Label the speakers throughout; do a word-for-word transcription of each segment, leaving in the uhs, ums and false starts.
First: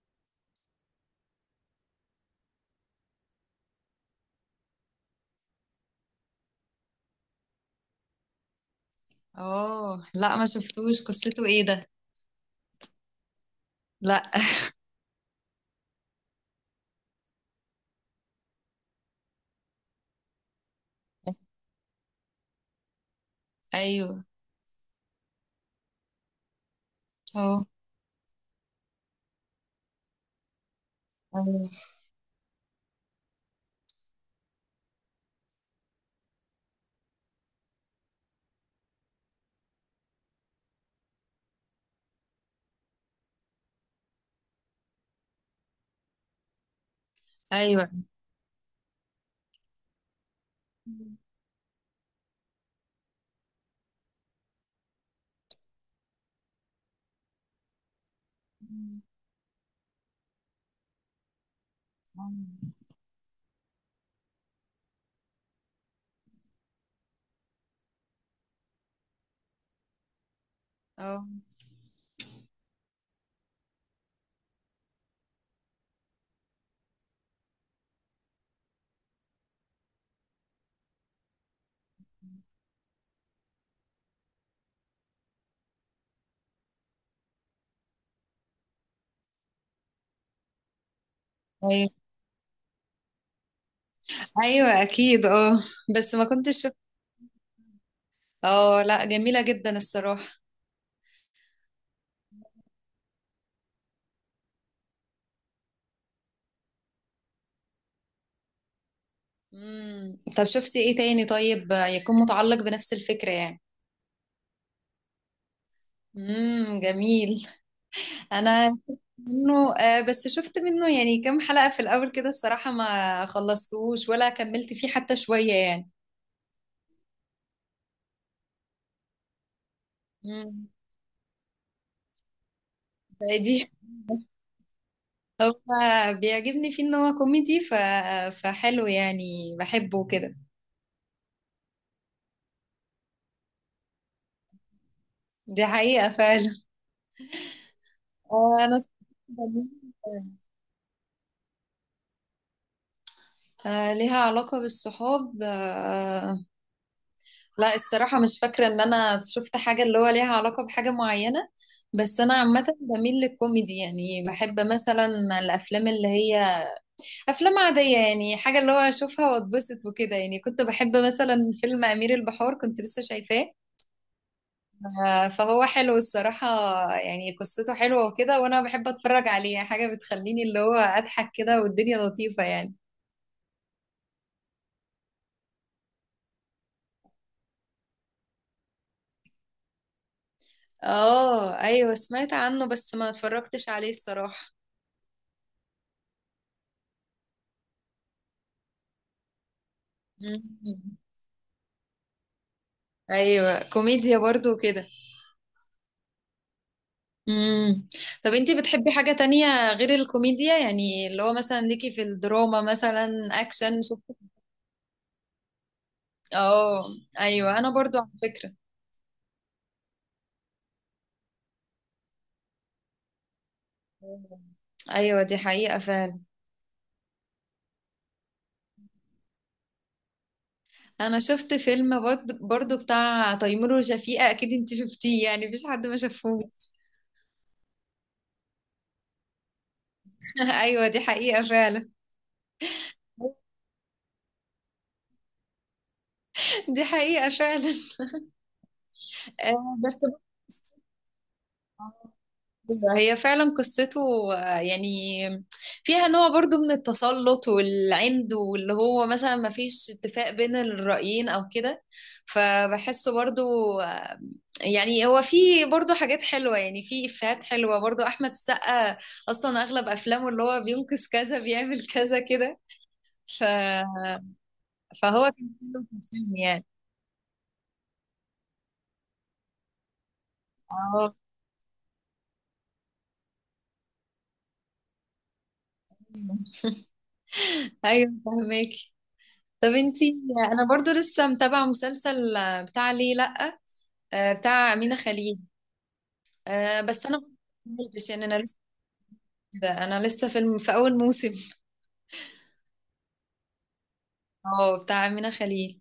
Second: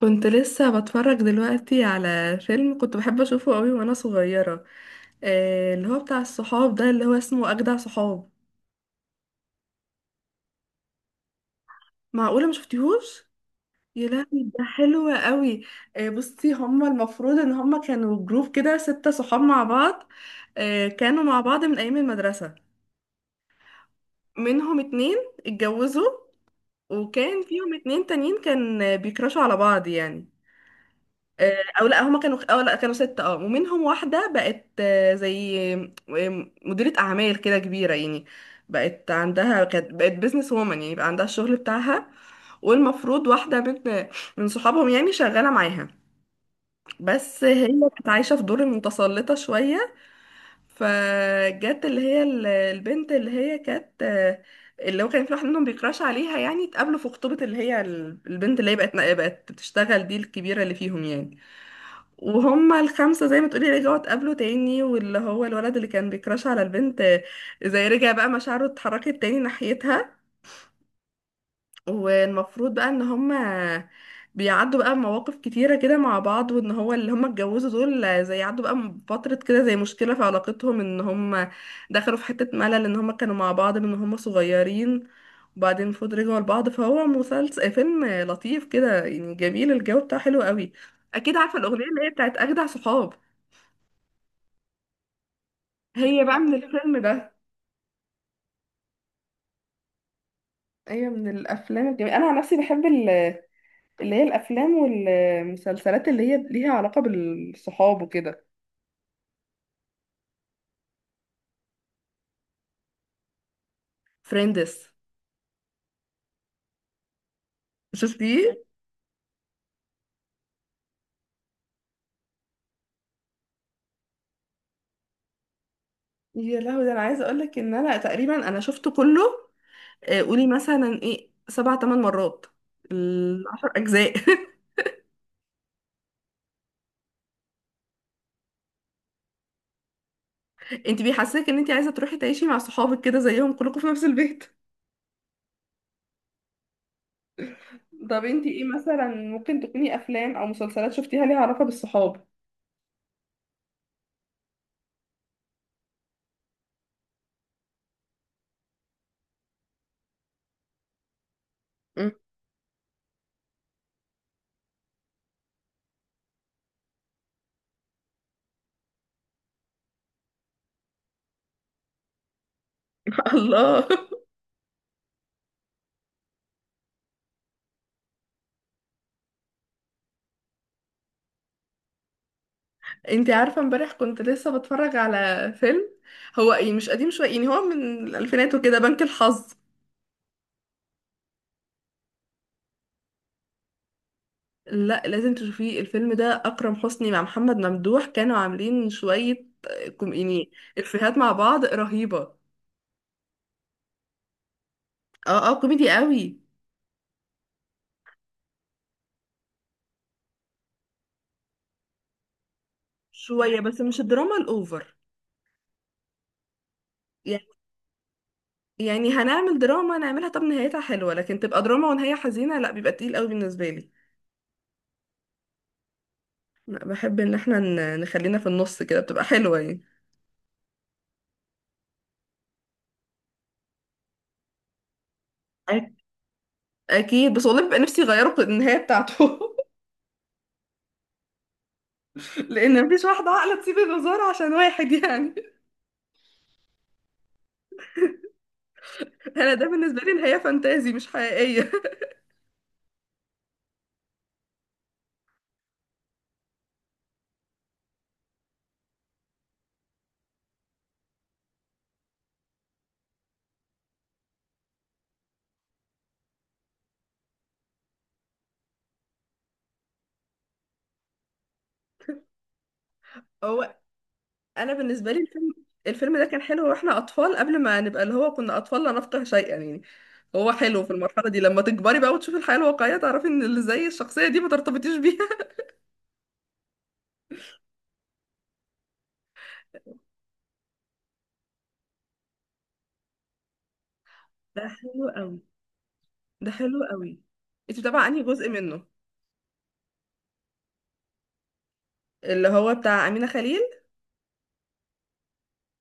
Speaker 1: كنت لسه بتفرج دلوقتي على فيلم كنت بحب اشوفه قوي وانا صغيرة. آه اللي هو بتاع الصحاب ده اللي هو اسمه اجدع صحاب.
Speaker 2: اه، لا، ما شفتوش. قصته ايه ده؟
Speaker 1: معقولة ما شفتيهوش؟ يا لهوي!
Speaker 2: لا.
Speaker 1: ده حلو قوي. آه بصي، هما المفروض ان هما كانوا جروب كده ستة صحاب مع بعض. آه كانوا مع بعض من ايام المدرسة.
Speaker 2: ايوه.
Speaker 1: منهم اتنين اتجوزوا، وكان
Speaker 2: اه،
Speaker 1: فيهم اتنين تانيين كان بيكرشوا على بعض يعني. آه،
Speaker 2: ايوه،
Speaker 1: او لا هما كانوا او لا كانوا ستة. اه ومنهم واحدة بقت آه، زي آه، مديرة اعمال كده كبيرة يعني. بقت عندها، كانت بقت بيزنس وومن يعني، بقى عندها الشغل بتاعها. والمفروض واحدة من من صحابهم يعني شغالة معاها، بس هي
Speaker 2: ايوه.
Speaker 1: كانت عايشة في دور المتسلطة شوية. فجت اللي هي ال- البنت اللي هي كانت آه، اللي هو كان في واحد منهم بيكراش عليها يعني، اتقابلوا في خطوبة اللي هي ال- البنت اللي هي بقت بقت بتشتغل، دي الكبيرة اللي فيهم يعني. وهم الخمسة زي ما تقولي رجعوا اتقابلوا تاني، واللي هو الولد اللي كان بيكراش على البنت آه، زي رجع بقى مشاعره اتحركت تاني ناحيتها.
Speaker 2: اه،
Speaker 1: والمفروض بقى ان هم بيعدوا بقى مواقف كتيرة كده مع بعض، وان هو اللي هم اتجوزوا دول آه، زي عدوا بقى م- فترة كده، زي مشكلة في علاقتهم، ان هم دخلوا في حتة ملل ان هم كانوا مع بعض من هم صغيرين. وبعدين المفروض رجعوا لبعض، فهو مسلسل فيلم آه، لطيف كده يعني، جميل، الجو بتاعه حلو قوي. اكيد عارفة الاغنية
Speaker 2: ايوه،
Speaker 1: اللي هي بتاعت اجدع صحاب،
Speaker 2: ايوه، اكيد، اه. بس
Speaker 1: هي
Speaker 2: ما
Speaker 1: بقى من
Speaker 2: كنتش شفت.
Speaker 1: الفيلم ده.
Speaker 2: اه، لا، جميلة جدا الصراحة.
Speaker 1: هي من الافلام الجميلة، انا عن نفسي بحب ال- اللي هي الافلام والمسلسلات اللي هي ليها علاقة بالصحاب وكده.
Speaker 2: امم طب شفتي ايه تاني طيب، يكون متعلق بنفس الفكرة يعني؟
Speaker 1: فريندز،
Speaker 2: امم جميل.
Speaker 1: شفتيه؟
Speaker 2: انا شفت منه، آه بس شفت منه يعني كام حلقة في الاول كده الصراحة، ما خلصتوش ولا كملت فيه حتى شوية يعني.
Speaker 1: يا لهوي! ده انا عايزه اقول لك ان انا تقريبا انا شفته كله. آه، قولي
Speaker 2: امم
Speaker 1: مثلا ايه سبع ثمان مرات،
Speaker 2: دي
Speaker 1: العشر اجزاء.
Speaker 2: هو بيعجبني فيه ان هو كوميدي، ف... فحلو يعني، بحبه كده.
Speaker 1: انت بيحسسك ان انت عايزه تروحي تعيشي مع صحابك كده زيهم كلكم في نفس البيت.
Speaker 2: دي حقيقة فعلا.
Speaker 1: طب انت ايه
Speaker 2: آه، انا،
Speaker 1: مثلا ممكن تكوني افلام او مسلسلات شفتيها ليها علاقه بالصحاب؟
Speaker 2: آه، ليها علاقة بالصحاب، آه، لا الصراحة مش فاكرة ان انا شفت حاجة اللي هو ليها علاقة بحاجة معينة.
Speaker 1: مم.
Speaker 2: بس انا عامة بميل للكوميدي يعني، بحب مثلا الافلام اللي هي افلام عادية يعني، حاجة اللي هو اشوفها واتبسط وكده يعني. كنت بحب مثلا فيلم امير البحار، كنت لسه شايفاه،
Speaker 1: الله.
Speaker 2: آه، فهو حلو الصراحة. يعني قصته حلوة وكده، وأنا بحب أتفرج عليه، حاجة بتخليني اللي هو أضحك كده، والدنيا لطيفة يعني.
Speaker 1: انتي عارفة امبارح كنت لسه بتفرج على فيلم، هو ايه مش قديم شوية يعني، هو من الألفينات وكده، بنك الحظ.
Speaker 2: اه، أيوة سمعت عنه بس ما اتفرجتش عليه الصراحة.
Speaker 1: لا لازم تشوفيه الفيلم ده، أكرم حسني مع محمد ممدوح كانوا عاملين شوية آه، كوم- يعني
Speaker 2: مم.
Speaker 1: إفيهات مع بعض رهيبة.
Speaker 2: أيوة، كوميديا برضو كده.
Speaker 1: اه اه، كوميدي قوي.
Speaker 2: مم. طب انتي بتحبي حاجة تانية غير الكوميديا يعني؟ اللي هو مثلا ليكي في الدراما مثلا،
Speaker 1: شوية، بس
Speaker 2: أكشن،
Speaker 1: مش
Speaker 2: شفت؟
Speaker 1: الدراما الأوفر
Speaker 2: اه،
Speaker 1: يعني.
Speaker 2: أيوة، أنا برضو على فكرة.
Speaker 1: يعني هنعمل دراما نعملها طب نهايتها حلوة، لكن تبقى دراما ونهاية حزينة لا، بيبقى تقيل قوي بالنسبة لي.
Speaker 2: أيوة دي حقيقة فعلا.
Speaker 1: لا، بحب ان احنا ن- نخلينا في النص كده، بتبقى حلوة يعني.
Speaker 2: انا شفت فيلم برض- برضو بتاع تيمور وشفيقة، اكيد انت شفتيه يعني، مفيش حد ما شافهوش.
Speaker 1: اكيد، بس والله بيبقى نفسي يغيروا النهايه بتاعته.
Speaker 2: ايوه دي حقيقة فعلا.
Speaker 1: لان مفيش واحده عاقله تسيب الوزاره عشان واحد يعني.
Speaker 2: دي حقيقة فعلا.
Speaker 1: انا ده
Speaker 2: آه، بس
Speaker 1: بالنسبه لي نهايه فانتازي مش حقيقيه.
Speaker 2: أيوة، هي فعلا قصته آه، يعني فيها نوع برضو من التسلط والعند، واللي هو مثلا ما فيش اتفاق بين الرأيين او كده، فبحسه برضو. يعني هو في برضه حاجات حلوة يعني، في إفيهات حلوة برضه. أحمد السقا أصلا أغلب أفلامه اللي هو بينقذ كذا، بيعمل كذا كده، ف...
Speaker 1: هو انا بالنسبه لي
Speaker 2: فهو كان
Speaker 1: الفيلم،
Speaker 2: حلو في
Speaker 1: الفيلم ده
Speaker 2: الفيلم
Speaker 1: كان
Speaker 2: يعني.
Speaker 1: حلو واحنا اطفال، قبل ما نبقى اللي هو كنا اطفال لا نفقه شيئا يعني. هو حلو في
Speaker 2: اه،
Speaker 1: المرحله دي، لما تكبري بقى وتشوفي الحياه الواقعيه تعرفي ان اللي زي الشخصيه دي ما ترتبطيش بيها.
Speaker 2: ايوه، فهماكي. طب انتي، انا برضو لسه متابعة مسلسل بتاع ليه لأ، آه،
Speaker 1: ده
Speaker 2: بتاع أمينة
Speaker 1: حلو
Speaker 2: خليل،
Speaker 1: قوي، ده
Speaker 2: آه،
Speaker 1: حلو
Speaker 2: بس انا
Speaker 1: قوي.
Speaker 2: ما
Speaker 1: انت متابعه
Speaker 2: كملتش
Speaker 1: انهي
Speaker 2: يعني، انا
Speaker 1: جزء
Speaker 2: لسه
Speaker 1: منه؟
Speaker 2: كده، انا لسه في الم- في اول موسم.
Speaker 1: اللي هو بتاع امينه خليل.
Speaker 2: اه، بتاع أمينة خليل.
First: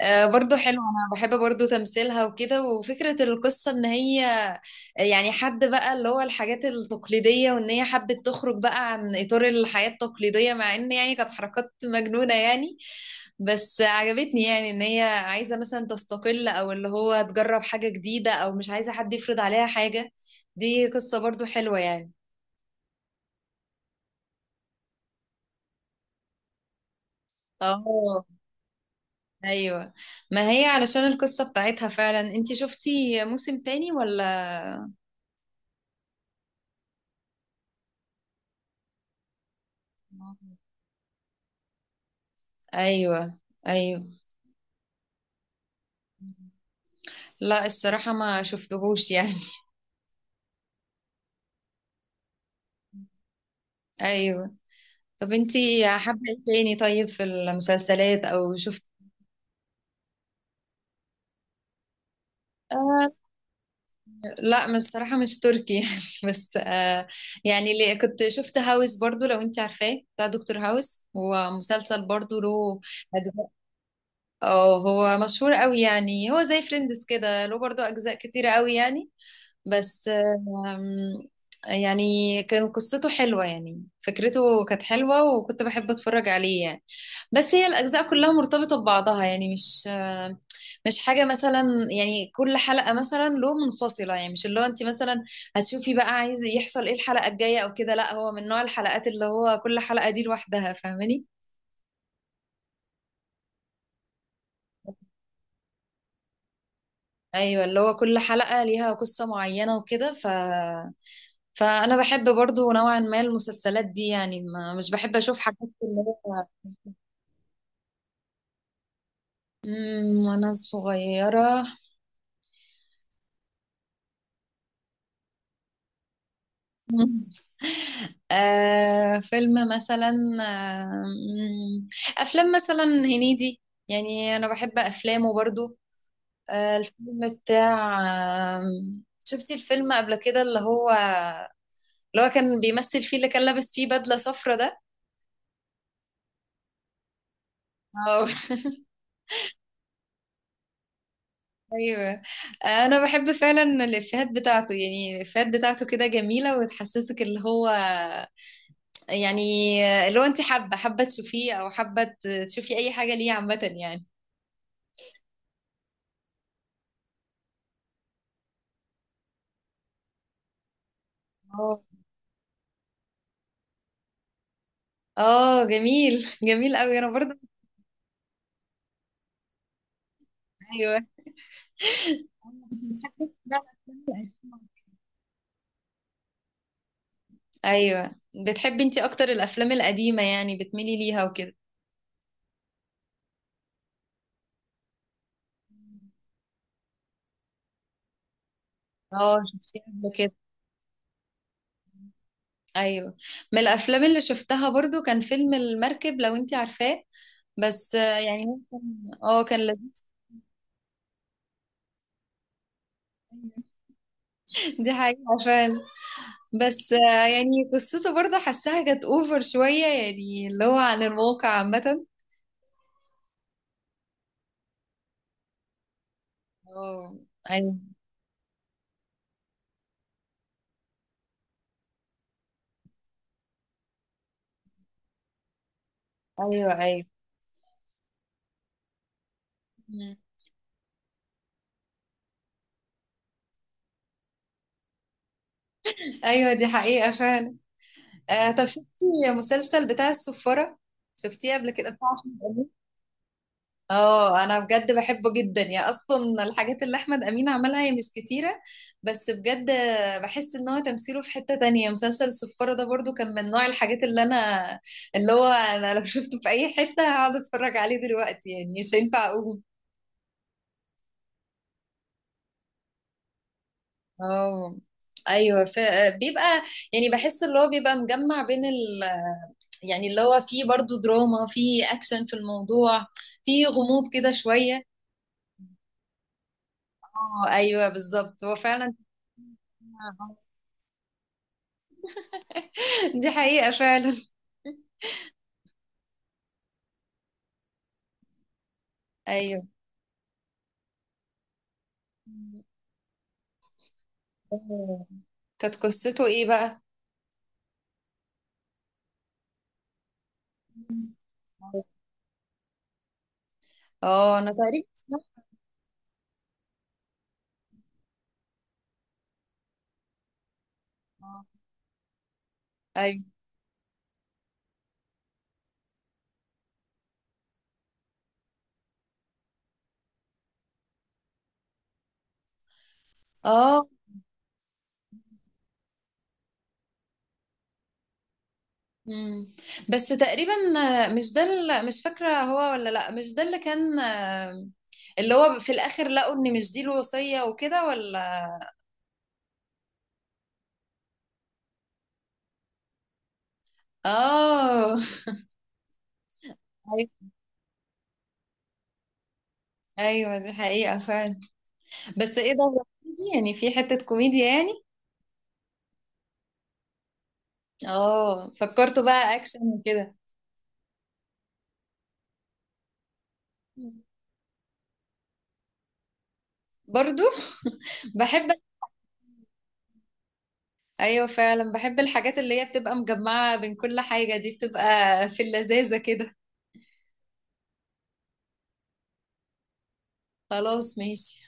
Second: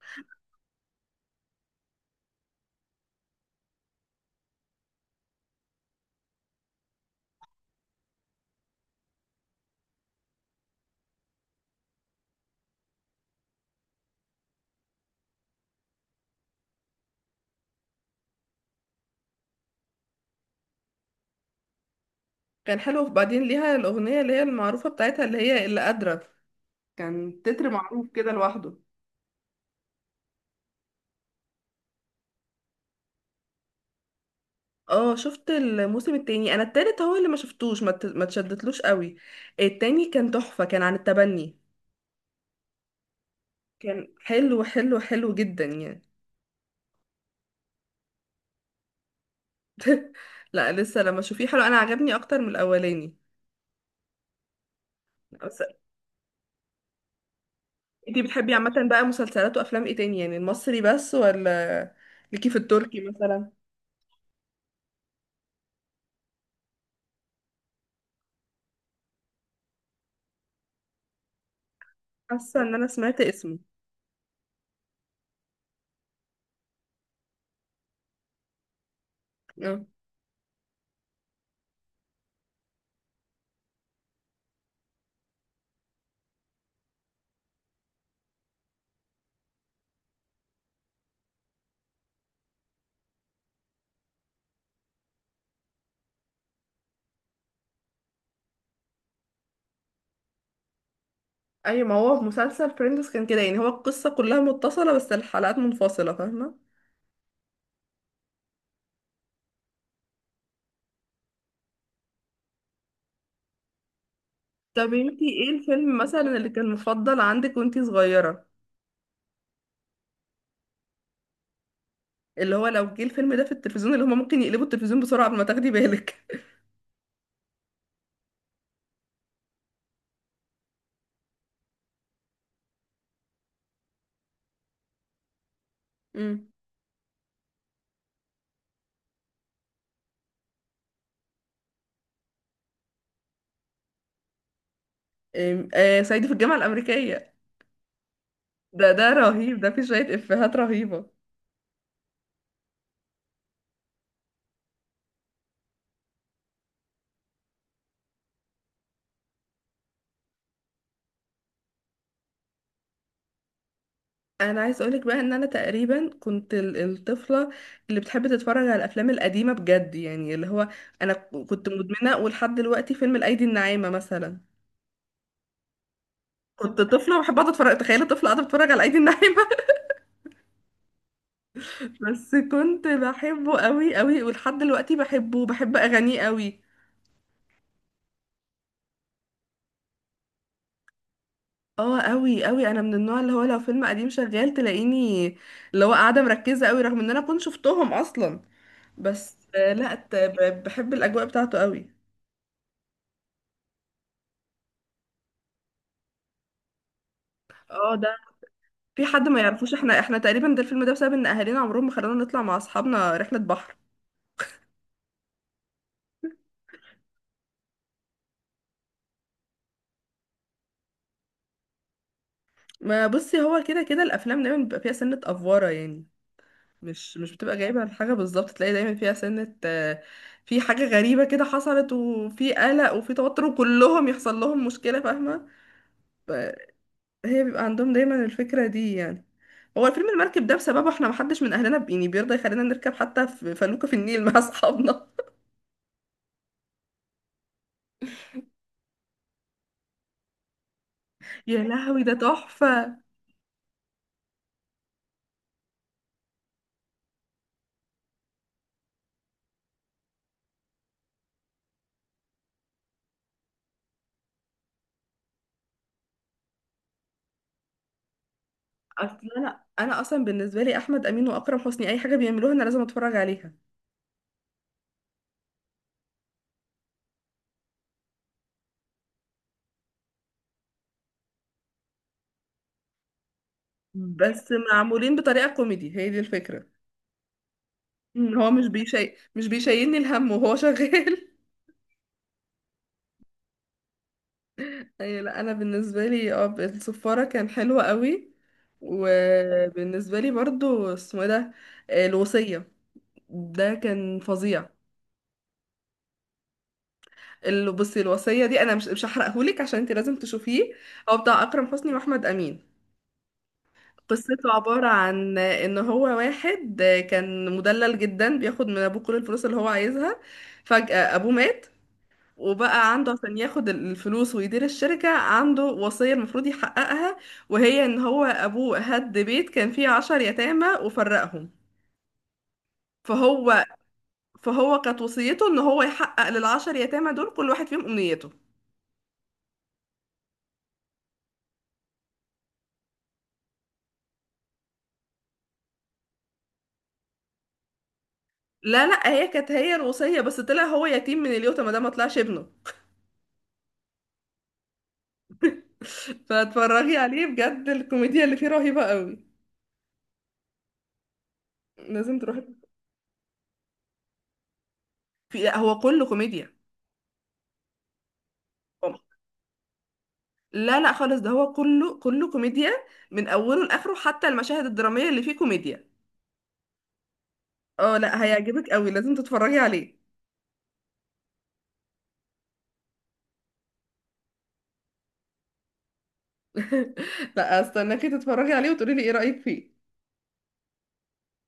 Speaker 2: آه، برضو حلو، انا بحب برضو تمثيلها وكده، وفكرة القصة ان هي يعني حد بقى اللي هو الحاجات التقليدية، وان هي حبت تخرج بقى عن اطار الحياة التقليدية، مع ان يعني كانت حركات مجنونة يعني، بس عجبتني يعني. ان هي عايزة مثلا تستقل، او اللي هو تجرب حاجة جديدة، او مش عايزة حد يفرض عليها حاجة، دي قصة برضو حلوة يعني.
Speaker 1: كان حلو، وبعدين ليها الاغنيه اللي هي المعروفه بتاعتها، اللي هي اللي قادره، كان تتر معروف
Speaker 2: اه،
Speaker 1: كده لوحده.
Speaker 2: ايوه، ما هي علشان القصة بتاعتها فعلا. انتي شفتي موسم تاني ولا؟
Speaker 1: اه، شفت الموسم التاني، انا التالت هو اللي ما شفتوش، ما ت- ما تشدتلوش قوي. التاني كان تحفة، كان عن التبني.
Speaker 2: ايوه. ايوه.
Speaker 1: كان حلو حلو حلو جدا يعني.
Speaker 2: لا، الصراحة ما شفتهوش يعني.
Speaker 1: لا لسه لما اشوفيه حلو، انا عجبني اكتر من الاولاني.
Speaker 2: ايوه. طب
Speaker 1: بس
Speaker 2: انتي حابة ايه تاني طيب في
Speaker 1: انتي
Speaker 2: المسلسلات
Speaker 1: بتحبي
Speaker 2: او
Speaker 1: عامة
Speaker 2: شفت؟
Speaker 1: بقى مسلسلات وافلام ايه تاني يعني، المصري بس ولا ليكي في التركي
Speaker 2: آه
Speaker 1: مثلا؟
Speaker 2: لا، مش الصراحة، مش تركي يعني، بس آه يعني اللي كنت شفت هاوس برضو، لو انتي عارفاه، بتاع دكتور هاوس، هو مسلسل برضو
Speaker 1: حاسة ان
Speaker 2: له
Speaker 1: انا سمعت
Speaker 2: اجزاء.
Speaker 1: اسمه.
Speaker 2: اه هو مشهور قوي يعني، هو زي فريندز كده، له برضو اجزاء كتيرة قوي يعني.
Speaker 1: اه
Speaker 2: بس آم، يعني كان قصته حلوة يعني، فكرته كانت حلوة، وكنت بحب اتفرج عليه يعني. بس هي الأجزاء كلها مرتبطة ببعضها يعني، مش آه، مش حاجة مثلا، يعني كل حلقة مثلا له منفصلة يعني، مش اللي هو انت مثلا هتشوفي بقى عايز يحصل ايه الحلقة الجاية او كده، لا هو من نوع الحلقات اللي هو كل حلقة دي لوحدها، فاهماني؟
Speaker 1: ايوه، ما هو في مسلسل فريندز كان كده يعني، هو القصة كلها متصلة بس الحلقات منفصلة، فاهمة.
Speaker 2: ايوه، اللي هو كل حلقة ليها قصة معينة وكده، ف فانا بحب برضو نوعا ما المسلسلات دي يعني، ما مش
Speaker 1: طب
Speaker 2: بحب
Speaker 1: انتي
Speaker 2: اشوف
Speaker 1: ايه
Speaker 2: حاجات
Speaker 1: الفيلم
Speaker 2: اللي هي
Speaker 1: مثلا اللي كان مفضل عندك وانتي صغيرة؟
Speaker 2: مم، وانا صغيره.
Speaker 1: اللي هو لو جه الفيلم ده في التلفزيون اللي هما ممكن يقلبوا التلفزيون بسرعة قبل ما تاخدي بالك.
Speaker 2: مم. آه فيلم مثلا، آه مم، افلام مثلا هنيدي، يعني انا بحب افلامه برضو.
Speaker 1: امم
Speaker 2: آه الفيلم بتاع، آه شفتي الفيلم قبل كده؟ اللي هو اللي هو كان بيمثل فيه، اللي كان لابس فيه بدله صفرا،
Speaker 1: أم- آه صعيدي في الجامعة الأمريكية،
Speaker 2: ده؟
Speaker 1: ده ده رهيب، ده فيه شوية إفيهات رهيبة.
Speaker 2: ايوه، انا بحب فعلا الافيهات بتاعته يعني، الافيهات بتاعته كده جميله، وتحسسك اللي هو يعني، اللي هو انت حابه حابه تشوفيه، او حابه تشوفي اي حاجه ليه عامه يعني.
Speaker 1: أنا عايز أقولك بقى إن أنا تقريبا كنت ال- الطفلة اللي بتحب تتفرج على الأفلام القديمة بجد يعني، اللي هو أنا ك- كنت
Speaker 2: اه،
Speaker 1: مدمنة، ولحد دلوقتي فيلم الأيدي الناعمة مثلا.
Speaker 2: اه، جميل جميل
Speaker 1: كنت
Speaker 2: قوي، انا
Speaker 1: طفلة
Speaker 2: برضه.
Speaker 1: وبحب أقعد أتفرج، تخيل طفلة قاعدة بتتفرج على الأيدي الناعمة.
Speaker 2: ايوه.
Speaker 1: بس كنت
Speaker 2: بتحبي- لا،
Speaker 1: بحبه قوي قوي، ولحد دلوقتي بحبه، بحب اغانيه قوي.
Speaker 2: ايوه، بتحبي انت اكتر الافلام القديمه يعني، بتميلي ليها وكده.
Speaker 1: اه قوي قوي، انا من النوع اللي هو لو فيلم قديم شغال تلاقيني اللي هو قاعده مركزه قوي، رغم ان انا كنت شفتهم اصلا. بس
Speaker 2: اه
Speaker 1: آه،
Speaker 2: شفتيها
Speaker 1: لا
Speaker 2: قبل
Speaker 1: ت-
Speaker 2: كده.
Speaker 1: ب- بحب الاجواء بتاعته قوي.
Speaker 2: ايوه، من الافلام اللي شفتها برضو كان فيلم المركب، لو انت عارفاه،
Speaker 1: اه
Speaker 2: بس
Speaker 1: ده،
Speaker 2: آه، يعني ممكن،
Speaker 1: في حد ما
Speaker 2: اه كان
Speaker 1: يعرفوش، احنا
Speaker 2: لذيذ.
Speaker 1: احنا تقريبا ده الفيلم ده بسبب ان اهالينا عمرهم ما خلونا نطلع مع اصحابنا رحله بحر.
Speaker 2: دي حقيقة فعلًا. بس آآ يعني قصته برضه حاسّاها كانت over شوية يعني، اللي هو عن الموقع عامةً.
Speaker 1: ما بصي، هو كده كده الافلام دايما بيبقى فيها سنه افواره يعني، مش
Speaker 2: آه،
Speaker 1: مش بتبقى
Speaker 2: أيوه،
Speaker 1: جايبة الحاجة بالظبط، تلاقي دايما فيها سنة آه، في حاجة غريبة كده حصلت، وفي قلق وفي توتر، وكلهم يحصل لهم مشكلة، فاهمة.
Speaker 2: أيوه،
Speaker 1: فهي
Speaker 2: أيوه،
Speaker 1: بيبقى عندهم دايما الفكرة دي يعني. هو الفيلم
Speaker 2: إمم،
Speaker 1: المركب ده بسببه احنا محدش من اهلنا ب- يعني بيرضى يخلينا نركب حتى في فلوكة في النيل مع اصحابنا.
Speaker 2: أيوه دي حقيقة فعلًا. آآ طَب شُفتِ مسلسل بتاع الصفارة؟ شُفتيه
Speaker 1: يا
Speaker 2: قبل كده،
Speaker 1: لهوي
Speaker 2: بتاع
Speaker 1: ده
Speaker 2: أحمد أمين؟
Speaker 1: تحفة.
Speaker 2: اه، انا بجد بحبه جدا. يا اصلا الحاجات اللي احمد امين عملها هي مش كتيره، بس بجد بحس ان هو تمثيله في حته تانية. مسلسل السفاره ده برضو كان من نوع الحاجات اللي انا، اللي هو انا لو شفته في اي حته هقعد اتفرج عليه دلوقتي يعني، مش
Speaker 1: اصل
Speaker 2: هينفع اقوم.
Speaker 1: انا انا اصلا بالنسبة لي احمد امين واكرم حسني اي حاجة بيعملوها انا لازم اتفرج عليها.
Speaker 2: اه ايوه، ف... بيبقى، يعني بحس اللي هو بيبقى مجمع بين ال... يعني اللي هو فيه برضو دراما، فيه اكشن في الموضوع، فيه غموض كده
Speaker 1: بس
Speaker 2: شويه.
Speaker 1: معمولين بطريقة كوميدي، هي دي الفكرة،
Speaker 2: اه ايوه
Speaker 1: إن
Speaker 2: بالظبط،
Speaker 1: هو
Speaker 2: هو
Speaker 1: مش
Speaker 2: فعلا.
Speaker 1: بيشي مش بيشيلني الهم وهو شغال.
Speaker 2: دي حقيقة فعلا.
Speaker 1: أي لا، انا بالنسبه لي اه الصفاره كان حلوه قوي.
Speaker 2: ايوه.
Speaker 1: وبالنسبه لي برضو اسمه إيه ده، آه، الوصيه، ده كان فظيع.
Speaker 2: آه، كانت قصته ايه بقى؟
Speaker 1: ال- بصي الوصيه دي، انا مش مش هحرقهولك عشان انت لازم تشوفيه. هو بتاع اكرم حسني واحمد امين.
Speaker 2: اه
Speaker 1: قصته
Speaker 2: انا
Speaker 1: عباره
Speaker 2: تقريبا
Speaker 1: عن
Speaker 2: سمعت-
Speaker 1: ان هو واحد كان مدلل جدا بياخد من ابوه كل الفلوس اللي هو عايزها، فجاه ابوه
Speaker 2: آه،
Speaker 1: مات. وبقى عنده
Speaker 2: ايوه.
Speaker 1: عشان ياخد الفلوس ويدير الشركة، عنده وصية المفروض يحققها. وهي ان هو ابوه هد بيت كان فيه عشر يتامى وفرقهم، فهو
Speaker 2: اه.
Speaker 1: فهو كانت وصيته ان هو يحقق للعشر يتامى دول كل واحد فيهم امنيته.
Speaker 2: مم. بس تقريبا، آه، مش ده ال- مش فاكرة هو ولا لا، مش ده اللي كان، آه، اللي هو في الاخر لقوا ان مش دي الوصية وكده ولا؟
Speaker 1: لا لا، هي كانت هي الوصية، بس طلع هو يتيم من اليوتا، ما ده ما طلعش ابنه.
Speaker 2: اه.
Speaker 1: فاتفرجي
Speaker 2: ايوه.
Speaker 1: عليه بجد، الكوميديا اللي فيه رهيبة قوي،
Speaker 2: ايوه دي حقيقة فعلا.
Speaker 1: لازم
Speaker 2: بس
Speaker 1: تروحي.
Speaker 2: ايه ده، هو كوميدي يعني، في حتة كوميديا يعني؟
Speaker 1: في، لا هو كله كوميديا.
Speaker 2: اه، فكرته بقى اكشن وكده؟
Speaker 1: لا لا خالص، ده هو كله كله كوميديا من اوله لاخره، حتى المشاهد الدراميه اللي فيه كوميديا.
Speaker 2: برضو.
Speaker 1: اه لا
Speaker 2: بحب.
Speaker 1: هيعجبك قوي، لازم تتفرجي عليه.
Speaker 2: ايوه فعلا بحب الحاجات اللي هي بتبقى مجمعة بين كل حاجة، دي بتبقى في اللذاذة كده.
Speaker 1: لا استناكي تتفرجي عليه وتقولي لي ايه رايك فيه.
Speaker 2: خلاص ماشي.